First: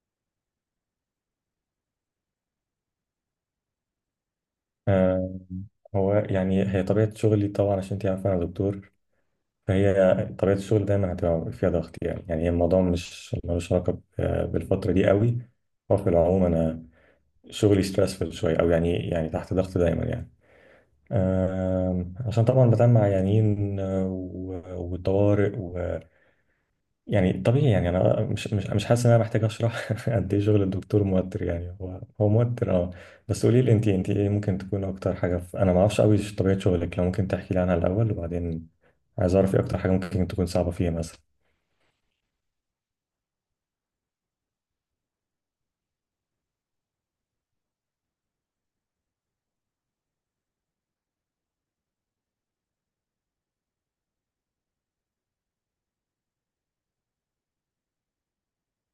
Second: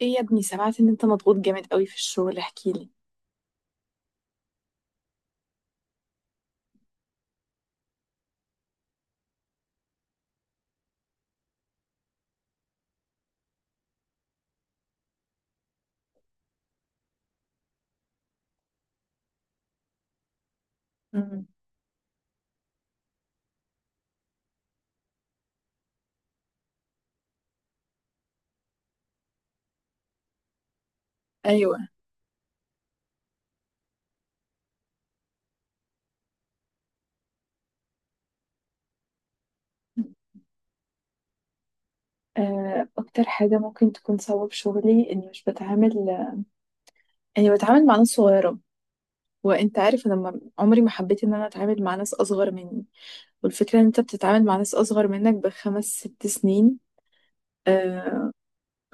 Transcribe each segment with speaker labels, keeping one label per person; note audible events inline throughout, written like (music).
Speaker 1: ايه يا ابني، سمعت ان انت مضغوط جامد قوي في الشغل، احكيلي.
Speaker 2: آه، هو يعني هي طبيعة شغلي طبعا، عشان انت عارفة أنا دكتور. فهي طبيعة الشغل دايما هتبقى فيها ضغط. يعني هي الموضوع مش ملوش علاقة بالفترة دي قوي. هو في العموم أنا شغلي ستريسفul شوية، أو يعني تحت ضغط دايما يعني.
Speaker 1: مم.
Speaker 2: عشان طبعا بتعامل مع عيانين، والطوارئ. يعني طبيعي، يعني انا مش حاسس ان انا محتاج اشرح (laughs) قد ايه شغل الدكتور موتر.
Speaker 1: ايوه.
Speaker 2: يعني هو موتر، اه. بس قولي لي، انت ايه ممكن تكون اكتر حاجه انا ما اعرفش قوي طبيعه شغلك. لو ممكن تحكي لي عنها الاول، وبعدين عايز اعرف ايه اكتر حاجه ممكن تكون صعبه فيها مثلا.
Speaker 1: اكتر حاجه ممكن تكون سبب شغلي اني مش بتعامل اني بتعامل مع ناس صغيره. وانت عارف، انا ما- عمري ما حبيت ان انا اتعامل مع ناس اصغر مني. والفكره ان انت بتتعامل مع ناس اصغر منك ب5 6 سنين، آه،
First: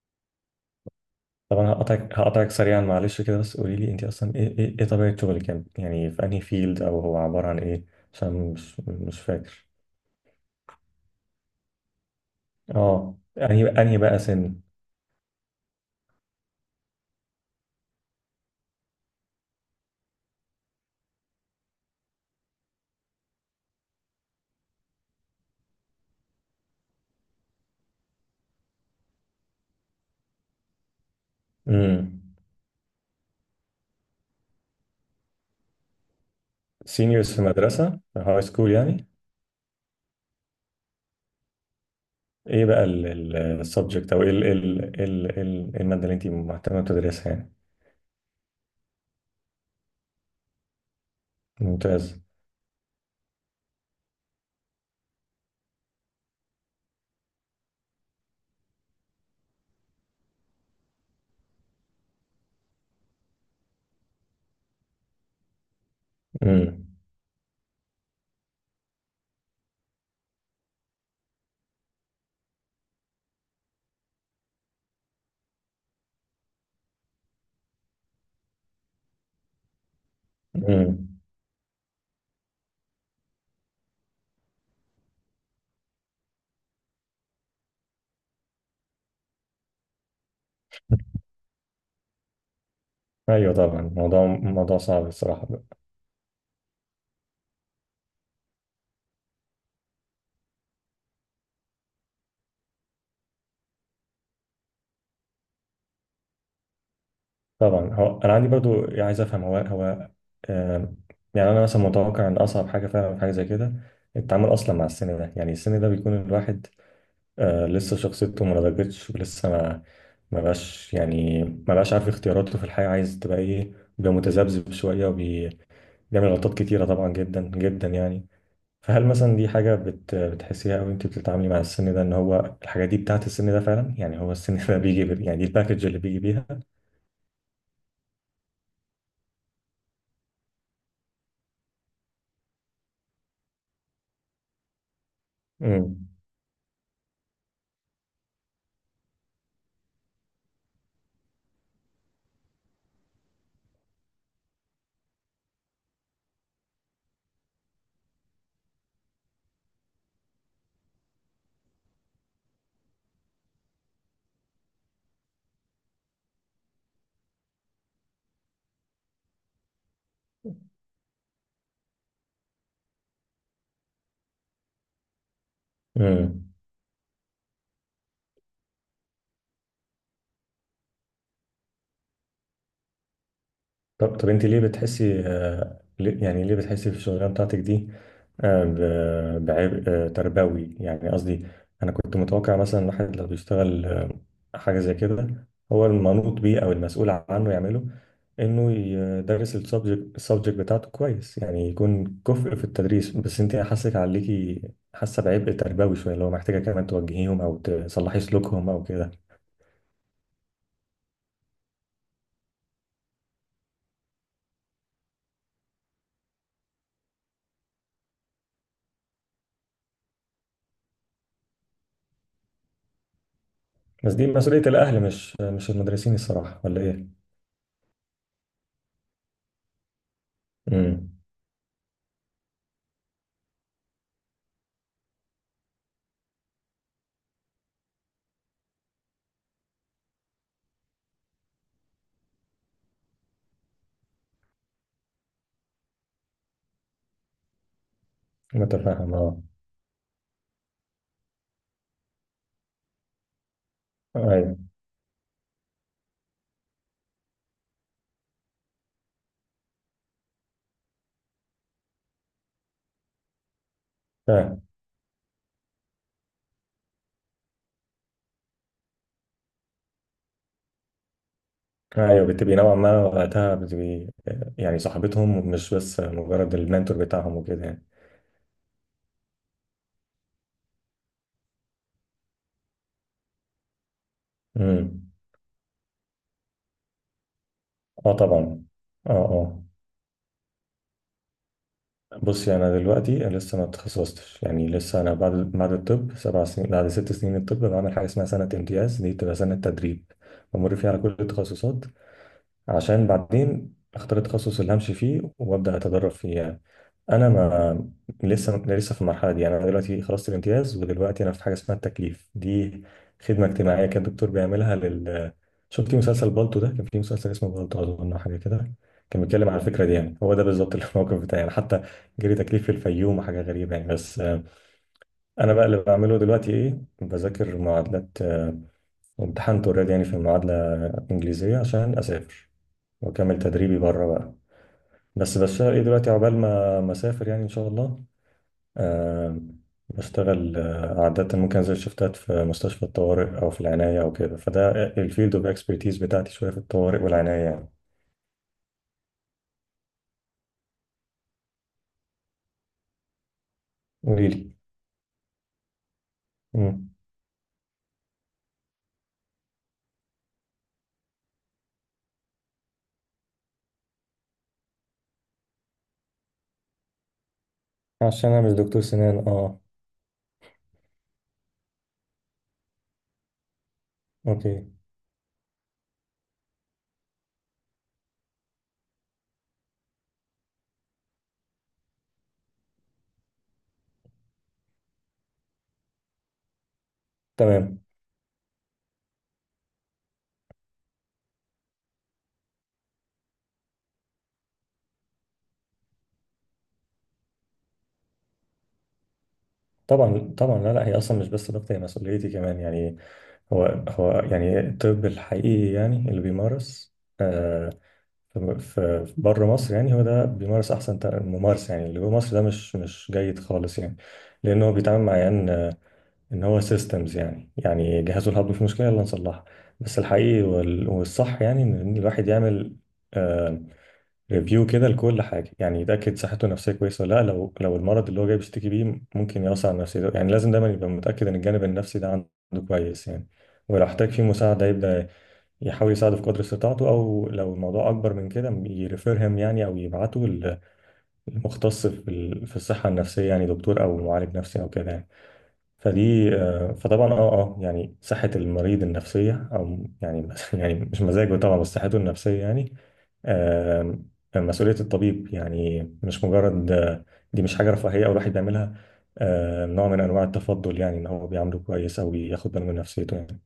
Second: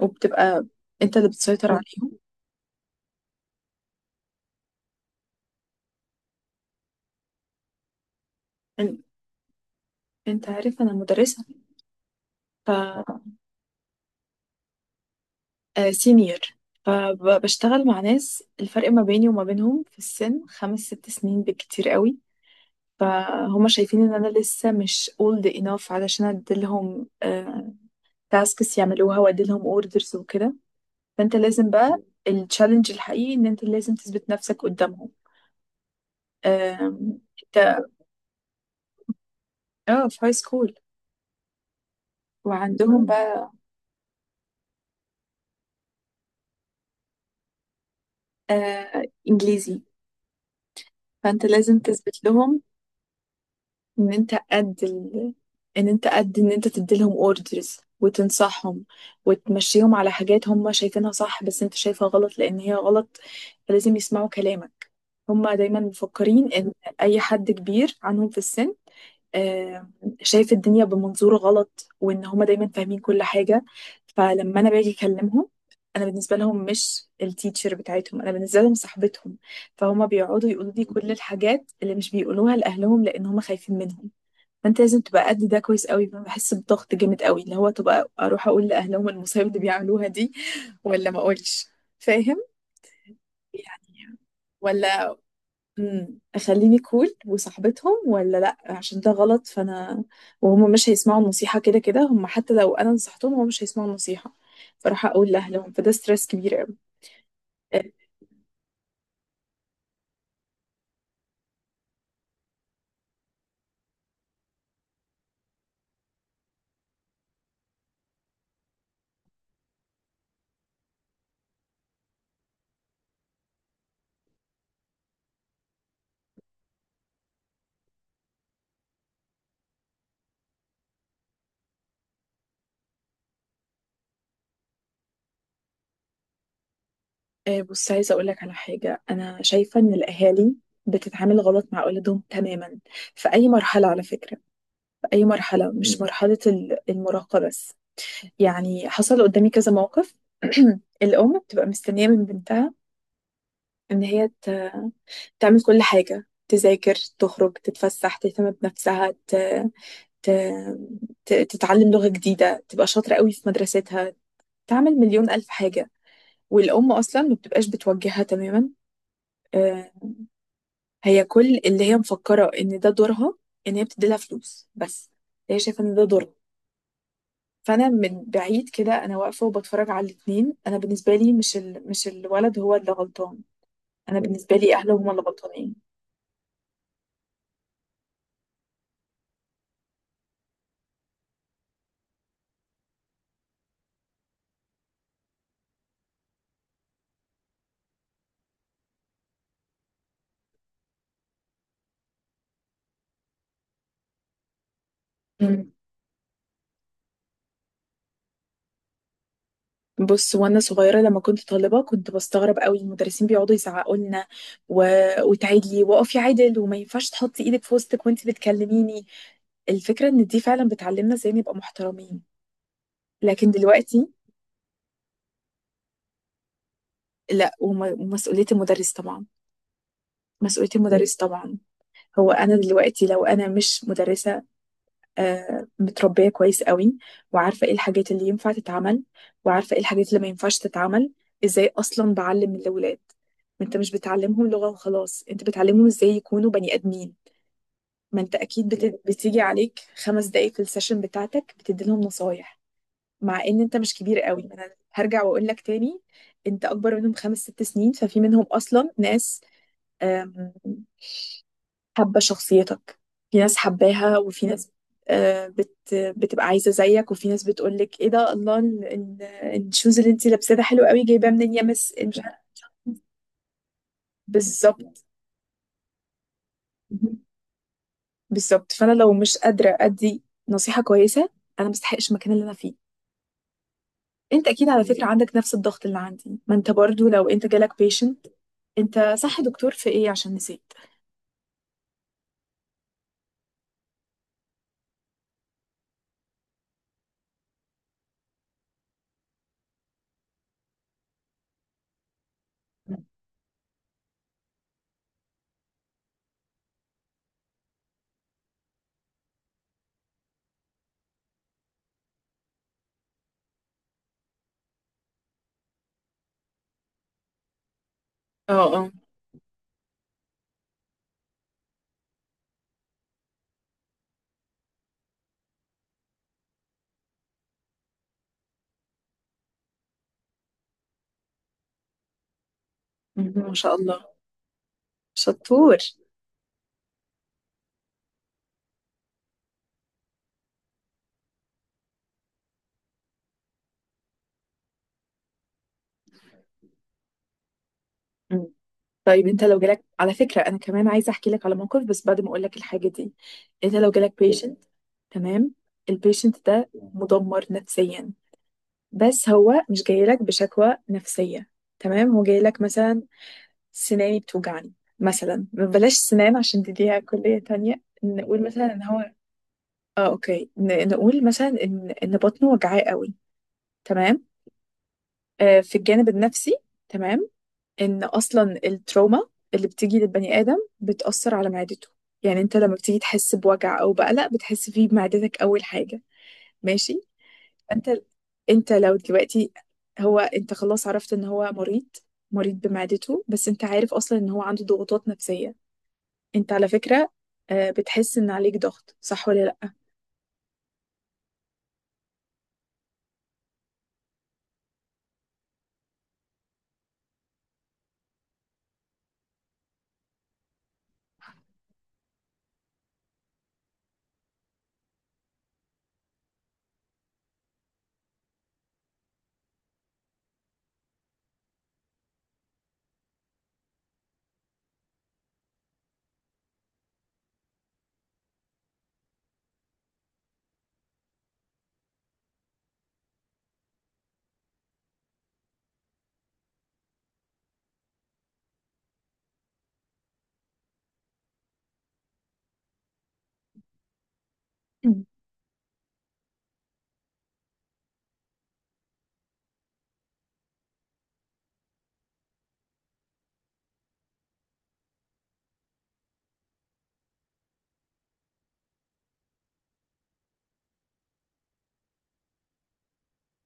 Speaker 1: وبتبقى انت اللي
Speaker 2: طبعا
Speaker 1: بتسيطر عليهم.
Speaker 2: هقطعك هقطعك سريعا، معلش كده. بس قولي لي، انت اصلا ايه إيه طبيعه شغلك؟ يعني في انهي فيلد، او هو عباره عن ايه؟ عشان مش
Speaker 1: إن-
Speaker 2: مش فاكر.
Speaker 1: انت عارف انا مدرسه،
Speaker 2: اه،
Speaker 1: ف
Speaker 2: انهي بقى سن؟
Speaker 1: آه، سينيور. فبشتغل مع ناس الفرق ما بيني وما بينهم في السن 5 6 سنين بالكتير قوي. فهم شايفين ان انا لسه مش old enough علشان اديلهم تاسكس يعملوها واديلهم اوردرز وكده. فانت لازم
Speaker 2: امم
Speaker 1: بقى، التشالنج الحقيقي ان انت لازم تثبت نفسك قدامهم.
Speaker 2: سينيورز في
Speaker 1: انت...
Speaker 2: مدرسه، في هاي سكول يعني.
Speaker 1: اه، في هاي سكول.
Speaker 2: ايه بقى
Speaker 1: وعندهم بقى،
Speaker 2: السبجكت، او ايه ال المادة اللي انت مهتمة تدرسها يعني؟
Speaker 1: آه، انجليزي. فانت لازم
Speaker 2: ممتاز.
Speaker 1: تثبت لهم ان انت قد ال... ان انت قد، ان انت تديلهم اوردرز وتنصحهم، وتمشيهم على حاجات هم شايفينها صح بس انت شايفها غلط، لان هي غلط. فلازم يسمعوا كلامك. هم دايما مفكرين ان
Speaker 2: امم
Speaker 1: اي حد كبير عنهم في السن، آه، شايف الدنيا بمنظور غلط، وان هما دايما فاهمين كل حاجة. فلما انا باجي اكلمهم، انا بالنسبة لهم مش التيتشر بتاعتهم، انا بالنسبة لهم صاحبتهم. فهما بيقعدوا يقولوا لي كل
Speaker 2: امم
Speaker 1: الحاجات اللي مش بيقولوها لأهلهم، لأن هما خايفين منهم. فأنت لازم تبقى قد ده كويس قوي. فأنا بحس بضغط جامد قوي، اللي هو تبقى أروح أقول لأهلهم المصايب اللي بيعملوها دي ولا ما أقولش؟ فاهم؟
Speaker 2: ايوه طبعا،
Speaker 1: يعني،
Speaker 2: موضوع موضوع صعب
Speaker 1: ولا
Speaker 2: الصراحة.
Speaker 1: أخليني كول وصاحبتهم، ولا لأ عشان ده غلط. فأنا وهم مش هيسمعوا النصيحة كده كده، هم حتى لو أنا نصحتهم هم مش هيسمعوا النصيحة، فراح أقول لأهلهم. فده ستريس كبير قوي.
Speaker 2: طبعا، هو انا عندي برضو يعني عايز افهم هو. آم، يعني انا مثلا متوقع ان اصعب حاجة فعلا في حاجة زي كده التعامل اصلا مع السن ده. يعني السن ده بيكون الواحد لسه شخصيته ما نضجتش، ولسه ما بقاش، يعني ما بقاش عارف اختياراته في الحياة عايز تبقى ايه. بيبقى متذبذب شوية، بيعمل غلطات كتيرة طبعا، جدا جدا يعني. فهل مثلا دي حاجة بتحسيها، أو أنت بتتعاملي مع السن ده إن هو الحاجات دي بتاعت السن ده فعلا؟ يعني هو السن (laughs) ده بيجي. يعني دي الباكج اللي بيجي بيها.
Speaker 1: بص، عايزة أقول لك على حاجة. أنا شايفة إن الأهالي بتتعامل غلط مع أولادهم تماما في أي مرحلة، على فكرة. في أي مرحلة، مش
Speaker 2: امم
Speaker 1: مرحلة المراهقة بس. يعني حصل قدامي كذا موقف. (clears throat) الأم بتبقى مستنية من بنتها إن هي تعمل كل حاجة، تذاكر، تخرج، تتفسح، تهتم بنفسها، ت... تتعلم لغة جديدة، تبقى شاطرة قوي في مدرستها، تعمل مليون ألف حاجة. والأم أصلا ما بتبقاش بتوجهها تماما. آه، هي كل اللي هي مفكرة ان ده دورها، ان هي بتديلها فلوس بس. هي شايفة ان ده دورها.
Speaker 2: امم
Speaker 1: فانا من بعيد كده انا واقفة وبتفرج على الاتنين. انا بالنسبة لي، مش الولد هو اللي غلطان،
Speaker 2: طب
Speaker 1: انا
Speaker 2: طب انت
Speaker 1: بالنسبة
Speaker 2: ليه
Speaker 1: لي اهله هما
Speaker 2: بتحسي
Speaker 1: اللي غلطانين.
Speaker 2: يعني ليه بتحسي في الشغلانه بتاعتك دي بعبء تربوي يعني، قصدي. انا كنت متوقع مثلا الواحد لو بيشتغل حاجه زي كده هو المنوط بيه او المسؤول عنه يعمله، انه يدرس السبجكت السبجكت بتاعته كويس، يعني يكون كفء في التدريس. بس انت حاسك عليكي، حاسه بعبء
Speaker 1: مم.
Speaker 2: تربوي شويه، اللي هو محتاجه كمان توجهيهم او تصلحي سلوكهم او كده.
Speaker 1: بص، وانا صغيره لما كنت طالبه، كنت بستغرب قوي المدرسين بيقعدوا يزعقوا لنا، و... وتعيدي، واقفي عدل، وما ينفعش تحطي ايدك في وسطك وانت بتكلميني. الفكره ان دي فعلا بتعلمنا ازاي نبقى محترمين، لكن دلوقتي.
Speaker 2: بس دي مسؤوليه الاهل، مش المدرسين الصراحه، ولا ايه؟
Speaker 1: لا، ومسؤوليه المدرس طبعا. مسؤولية
Speaker 2: امم
Speaker 1: المدرس طبعا. هو أنا دلوقتي لو أنا مش مدرسة، آه، متربية كويس قوي، وعارفة إيه الحاجات اللي ينفع تتعمل، وعارفة إيه الحاجات اللي ما ينفعش تتعمل، إزاي أصلا بعلم الأولاد؟ ما أنت مش بتعلمهم لغة وخلاص، أنت بتعلمهم إزاي يكونوا بني آدمين. ما أنت أكيد
Speaker 2: متفاهم اه.
Speaker 1: بتيجي عليك 5 دقايق في السيشن بتاعتك بتدي لهم نصايح، مع إن أنت مش كبير قوي. ما
Speaker 2: ايوه
Speaker 1: أنا هرجع وأقول لك تاني، أنت أكبر منهم 5 6 سنين. ففي منهم أصلا ناس، آم، حابة شخصيتك. في ناس حباها وفي
Speaker 2: فاهم.
Speaker 1: ناس، آه، بت بتبقى عايزة زيك. وفي ناس بتقولك ايه ده، الله، الشوز اللي انتي لابساه ده حلو قوي، جايباه منين يا مس، مش
Speaker 2: ايوه،
Speaker 1: عارفة.
Speaker 2: بتبقي نوعا ما وقتها بتبقي يعني
Speaker 1: بالظبط،
Speaker 2: صاحبتهم، مش بس مجرد المنتور بتاعهم وكده يعني.
Speaker 1: بالظبط. فانا لو مش قادرة ادي نصيحة كويسة، انا مستحقش المكان اللي انا فيه. انت اكيد على فكرة
Speaker 2: امم
Speaker 1: عندك نفس الضغط اللي عندي. ما انت برضو لو انت جالك
Speaker 2: اه
Speaker 1: بيشنت...
Speaker 2: طبعا. اه
Speaker 1: انت صح
Speaker 2: اه،
Speaker 1: دكتور في ايه؟ عشان نسيت.
Speaker 2: بصي انا دلوقتي لسه ما اتخصصتش. يعني لسه انا بعد الطب 7 سنين، بعد 6 سنين الطب بعمل حاجه اسمها سنه امتياز. دي بتبقى سنه تدريب بمر فيها على كل التخصصات عشان بعدين اختار التخصص اللي همشي فيه وابدا اتدرب فيه يعني. انا ما لسه في المرحله دي. يعني انا دلوقتي خلصت الامتياز، ودلوقتي انا في حاجه اسمها التكليف. دي خدمه اجتماعيه كان الدكتور بيعملها لل، شفتي مسلسل بالطو ده؟ كان في مسلسل اسمه بالطو اظن أو حاجه
Speaker 1: اه،
Speaker 2: كده،
Speaker 1: اه.
Speaker 2: كان بيتكلم على الفكره دي. يعني هو ده بالظبط (laughs) الموقف بتاعي يعني، حتى جري تكليف في الفيوم وحاجه غريبه يعني. بس انا بقى اللي بعمله دلوقتي ايه؟ بذاكر معادلات، وامتحنت اوريدي يعني في المعادله الانجليزيه عشان اسافر
Speaker 1: مهم.
Speaker 2: واكمل
Speaker 1: ما شاء
Speaker 2: تدريبي
Speaker 1: الله،
Speaker 2: بره بقى. بس بشتغل
Speaker 1: شطور.
Speaker 2: ايه دلوقتي عقبال ما اسافر يعني ان شاء الله. أه، بشتغل عادة ممكن انزل شفتات في مستشفى الطوارئ او في العناية او كده. فده الفيلد اوف اكسبرتيز بتاعتي، شوية في الطوارئ والعناية يعني.
Speaker 1: طيب انت لو جالك على فكرة، انا كمان عايزة احكي لك على موقف، بس بعد ما اقول لك الحاجة دي. انت لو جالك
Speaker 2: قولي لي.
Speaker 1: بيشنت، تمام؟ البيشنت ده
Speaker 2: مم.
Speaker 1: مدمر نفسيا، بس هو مش جاي لك بشكوى نفسية. تمام، هو جاي لك مثلا سناني بتوجعني. مثلا بلاش سنان عشان دي ليها كلية تانية،
Speaker 2: عشان انا
Speaker 1: نقول
Speaker 2: مش
Speaker 1: مثلا ان
Speaker 2: دكتور
Speaker 1: هو...
Speaker 2: سنان اه.
Speaker 1: اه، اوكي، نقول مثلا ان بطنه وجعاه قوي، تمام.
Speaker 2: اوكي.
Speaker 1: آه، في الجانب النفسي، تمام. ان اصلا التروما اللي بتيجي للبني ادم بتاثر على معدته. يعني انت لما بتيجي تحس بوجع او بقلق، بتحس فيه بمعدتك اول حاجه، ماشي؟
Speaker 2: تمام.
Speaker 1: انت انت لو دلوقتي، هو انت خلاص عرفت ان هو مريض، مريض بمعدته، بس انت عارف اصلا ان هو عنده ضغوطات نفسيه. انت على فكره، آه، بتحس ان عليك ضغط، صح ولا لا؟
Speaker 2: طبعا طبعا، لا لا، هي اصلا مش بس ضغطي، هي مسؤوليتي كمان يعني. هو يعني الطب الحقيقي، يعني اللي بيمارس في بره مصر، يعني هو ده بيمارس احسن ممارسه. يعني اللي جوه مصر ده مش جيد خالص يعني، لان هو بيتعامل مع عيان ان هو سيستمز. يعني يعني جهازه الهضمي في مشكله يلا نصلحها. بس الحقيقي والصح يعني ان إن الواحد يعمل ريفيو كده لكل حاجه، يعني يتاكد صحته النفسيه كويسه ولا لا، لو المرض اللي هو جاي بيشتكي بيه ممكن يأثر على نفسيته. يعني لازم دايما يبقى متاكد ان الجانب النفسي ده عنده كويس يعني، ولو احتاج فيه مساعده يبدا يحاول يساعده في قدر استطاعته، او لو الموضوع اكبر من كده يريفيرهم يعني، او يبعته للمختص في في الصحه النفسيه يعني، دكتور او معالج نفسي او كده
Speaker 1: مم.
Speaker 2: يعني. فدي فطبعا اه اه يعني صحه المريض النفسيه او يعني (laughs) يعني مش مزاجه طبعا، بس صحته النفسيه يعني آه، مسؤوليه الطبيب. يعني مش مجرد دي مش حاجه رفاهيه او الواحد بيعملها نوع من انواع التفضل، يعني ان هو بيعامله كويس او بياخد باله من نفسيته يعني.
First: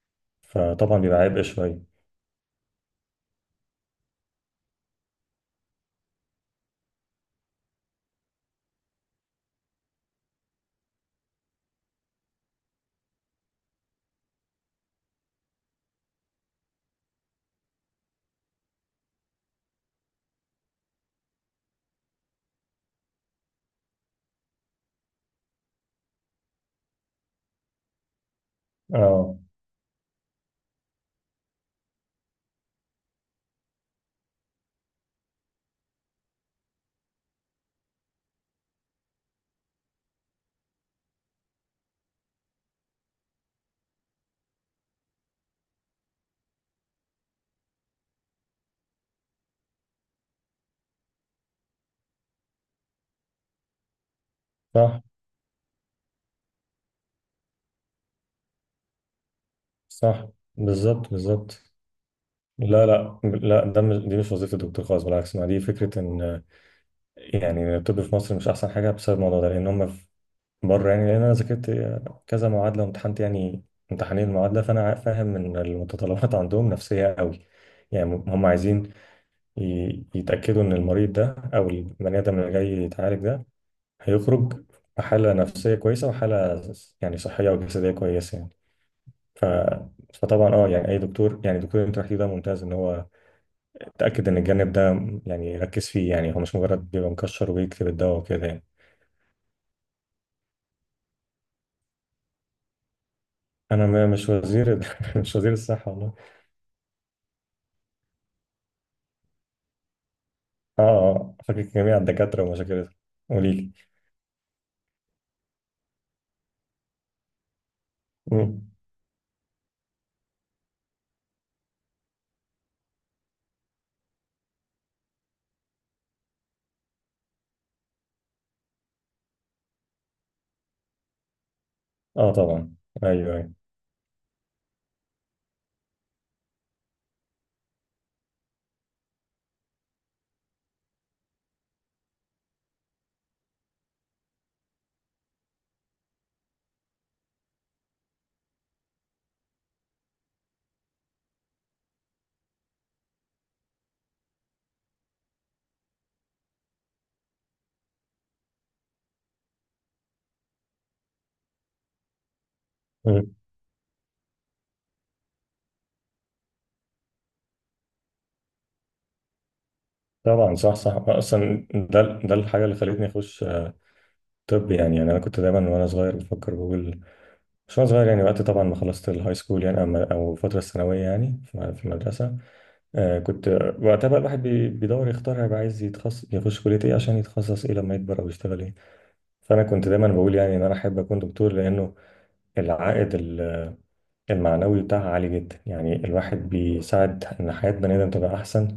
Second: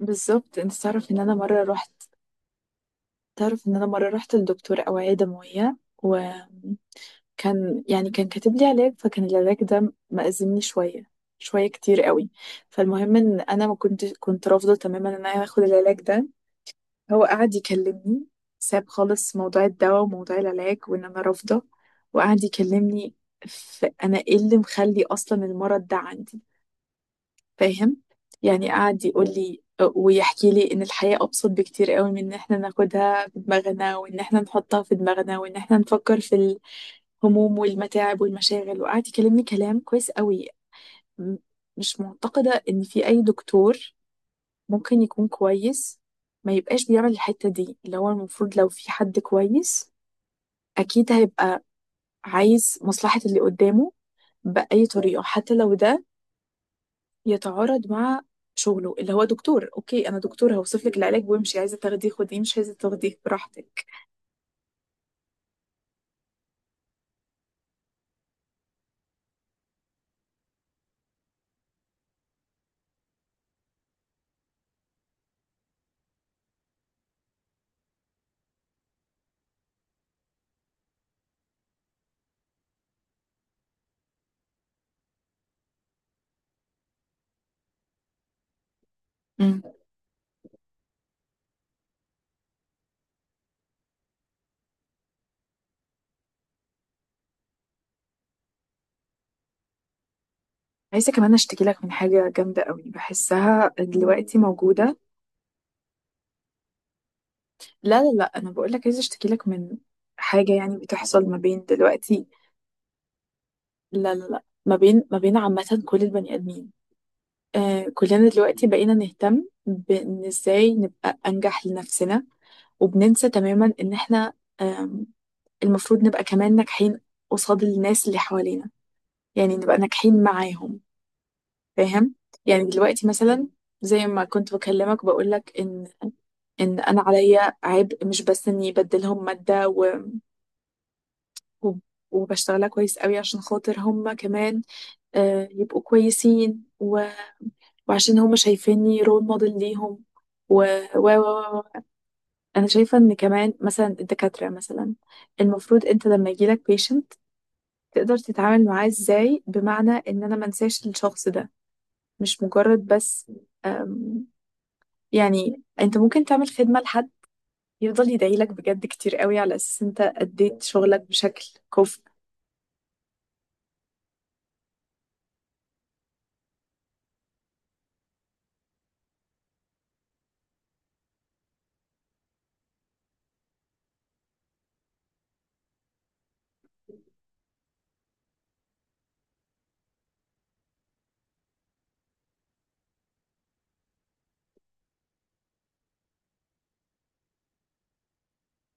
Speaker 1: بالظبط. انت
Speaker 2: فطبعا
Speaker 1: تعرف ان
Speaker 2: بيبقى
Speaker 1: انا
Speaker 2: عبء
Speaker 1: مره
Speaker 2: شويه.
Speaker 1: رحت، تعرف ان انا مره رحت لدكتور اوعيه دمويه، و كان يعني كان كاتب لي علاج، فكان العلاج ده مأزمني شوية، شوية كتير قوي. فالمهم ان انا ما كنت رافضة تماما ان انا اخد العلاج ده. هو قعد يكلمني، ساب خالص موضوع الدواء وموضوع العلاج وان انا رافضة، وقعد يكلمني في انا ايه اللي مخلي اصلا المرض ده عندي. فاهم؟ يعني قعد يقول
Speaker 2: اه
Speaker 1: لي ويحكي لي ان الحياة ابسط بكتير قوي من ان احنا ناخدها في دماغنا، وان احنا نحطها في دماغنا، وان احنا نفكر في هموم والمتاعب والمشاغل. وقعد يكلمني كلام كويس قوي. م- مش معتقدة ان في اي دكتور ممكن يكون كويس ما يبقاش بيعمل الحتة دي، اللي هو المفروض لو في حد كويس اكيد هيبقى عايز مصلحة اللي قدامه بأي
Speaker 2: صح
Speaker 1: طريقة، حتى لو ده يتعارض مع شغله اللي هو دكتور. اوكي انا
Speaker 2: صح،
Speaker 1: دكتور هوصف لك
Speaker 2: بالظبط
Speaker 1: العلاج وامشي،
Speaker 2: بالظبط.
Speaker 1: عايزة تاخديه خديه، مش عايزة
Speaker 2: لا لا
Speaker 1: تاخديه
Speaker 2: لا، ده
Speaker 1: براحتك.
Speaker 2: مش، دي مش وظيفة الدكتور خالص. بالعكس، ما دي فكرة ان يعني الطب في مصر مش احسن حاجة بسبب الموضوع ده، لان هم في بره يعني. لان انا ذاكرت كذا معادلة وامتحنت يعني امتحانين المعادلة، فانا فاهم ان المتطلبات عندهم نفسية قوي. يعني هم عايزين يتأكدوا ان المريض ده او البني ادم اللي جاي يتعالج ده هيخرج بحالة نفسية كويسة وحالة يعني صحية وجسدية كويسة يعني. ف...
Speaker 1: مم.
Speaker 2: فطبعا اه يعني اي دكتور، يعني دكتور انت رحتيه ده ممتاز ان هو اتاكد ان الجانب ده، يعني ركز فيه. يعني هو مش مجرد بيبقى مكشر وبيكتب الدواء وكده يعني.
Speaker 1: عايزة كمان اشتكي لك من حاجة جامدة قوي بحسها
Speaker 2: انا ما- مش
Speaker 1: دلوقتي
Speaker 2: وزير ال-
Speaker 1: موجودة.
Speaker 2: (laughs) مش وزير الصحه والله.
Speaker 1: لا لا لا، انا بقول لك عايزه اشتكي لك من حاجه يعني
Speaker 2: اه
Speaker 1: بتحصل ما
Speaker 2: اه،
Speaker 1: بين
Speaker 2: فاكك جميع
Speaker 1: دلوقتي.
Speaker 2: الدكاتره ومشاكلهم. قولي لي.
Speaker 1: لا لا لا، ما بين عامه كل البني ادمين. آه، كلنا دلوقتي
Speaker 2: مم.
Speaker 1: بقينا نهتم بان ازاي نبقى انجح لنفسنا، وبننسى تماما ان احنا، آم، المفروض نبقى كمان ناجحين قصاد الناس اللي حوالينا. يعني نبقى ناجحين معاهم، فاهم؟
Speaker 2: اه
Speaker 1: يعني
Speaker 2: طبعا.
Speaker 1: دلوقتي
Speaker 2: ايوه
Speaker 1: مثلا
Speaker 2: ايوه.
Speaker 1: زي ما كنت بكلمك، بقول لك ان انا عليا عبء مش بس اني بدلهم ماده، وب- وبشتغلها كويس قوي عشان خاطر هما كمان، آه، يبقوا كويسين، وعشان هما شايفيني رول موديل ليهم. و و و و- انا شايفه ان كمان مثلا الدكاتره مثلا، المفروض انت لما يجيلك بيشنت تقدر تتعامل معاه ازاي، بمعنى ان انا منساش الشخص ده، مش مجرد بس.
Speaker 2: مم.
Speaker 1: آم، يعني انت ممكن تعمل خدمه لحد يفضل يدعيلك بجد كتير قوي، على اساس انت
Speaker 2: طبعا
Speaker 1: اديت
Speaker 2: صح صح،
Speaker 1: شغلك بشكل
Speaker 2: اصلا
Speaker 1: كفء.
Speaker 2: ده الحاجه اللي خلتني اخش طب. يعني انا كنت دايما وانا صغير بفكر بقول، مش وانا صغير يعني وقت طبعا ما خلصت الهاي سكول يعني، او الفتره الثانويه يعني في المدرسه، آه كنت وقتها بقى الواحد بيدور يختار هيبقى عايز يتخصص، يخش كلية ايه عشان يتخصص ايه لما يكبر او يشتغل ايه. فانا كنت دايما بقول يعني ان انا احب اكون دكتور، لانه العائد المعنوي بتاعها عالي جدا. يعني الواحد بيساعد ان حياة بني ادم تبقى احسن،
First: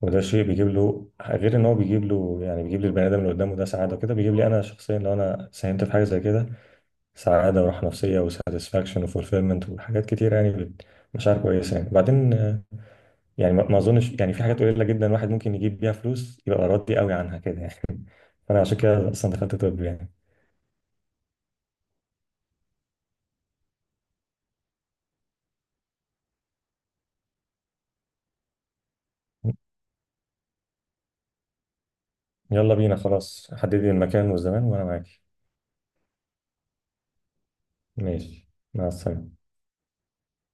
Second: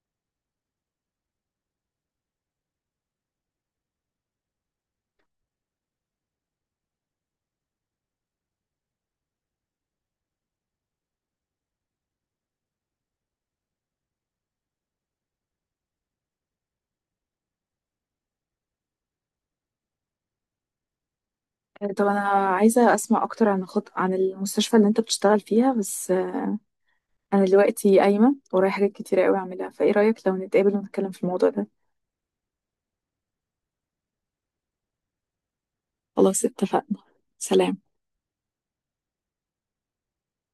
Speaker 2: وده شيء بيجيب له غير ان هو بيجيب له، يعني بيجيب للبني ادم اللي قدامه ده سعادة وكده، بيجيب لي انا شخصيا لو انا ساهمت في حاجة زي كده سعادة وراحة نفسية وساتسفاكشن وفولفيلمنت وحاجات كتير يعني. مشاعر كويسة يعني بعدين. يعني ما اظنش يعني في حاجات قليله جدا الواحد ممكن يجيب بيها فلوس يبقى راضي قوي عنها كده يعني. (laughs) فانا عشان كده اصلا دخلت طب يعني.
Speaker 1: طب انا عايزه اسمع اكتر عن عن المستشفى اللي انت بتشتغل فيها، بس آه، انا دلوقتي قايمه ورايا حاجات كتيره قوي اعملها. فايه رايك لو نتقابل ونتكلم في الموضوع ده؟
Speaker 2: يلا بينا خلاص، حددي المكان والزمان وانا معاكي.
Speaker 1: خلاص، اتفقنا. سلام.
Speaker 2: ماشي. مع السلامه.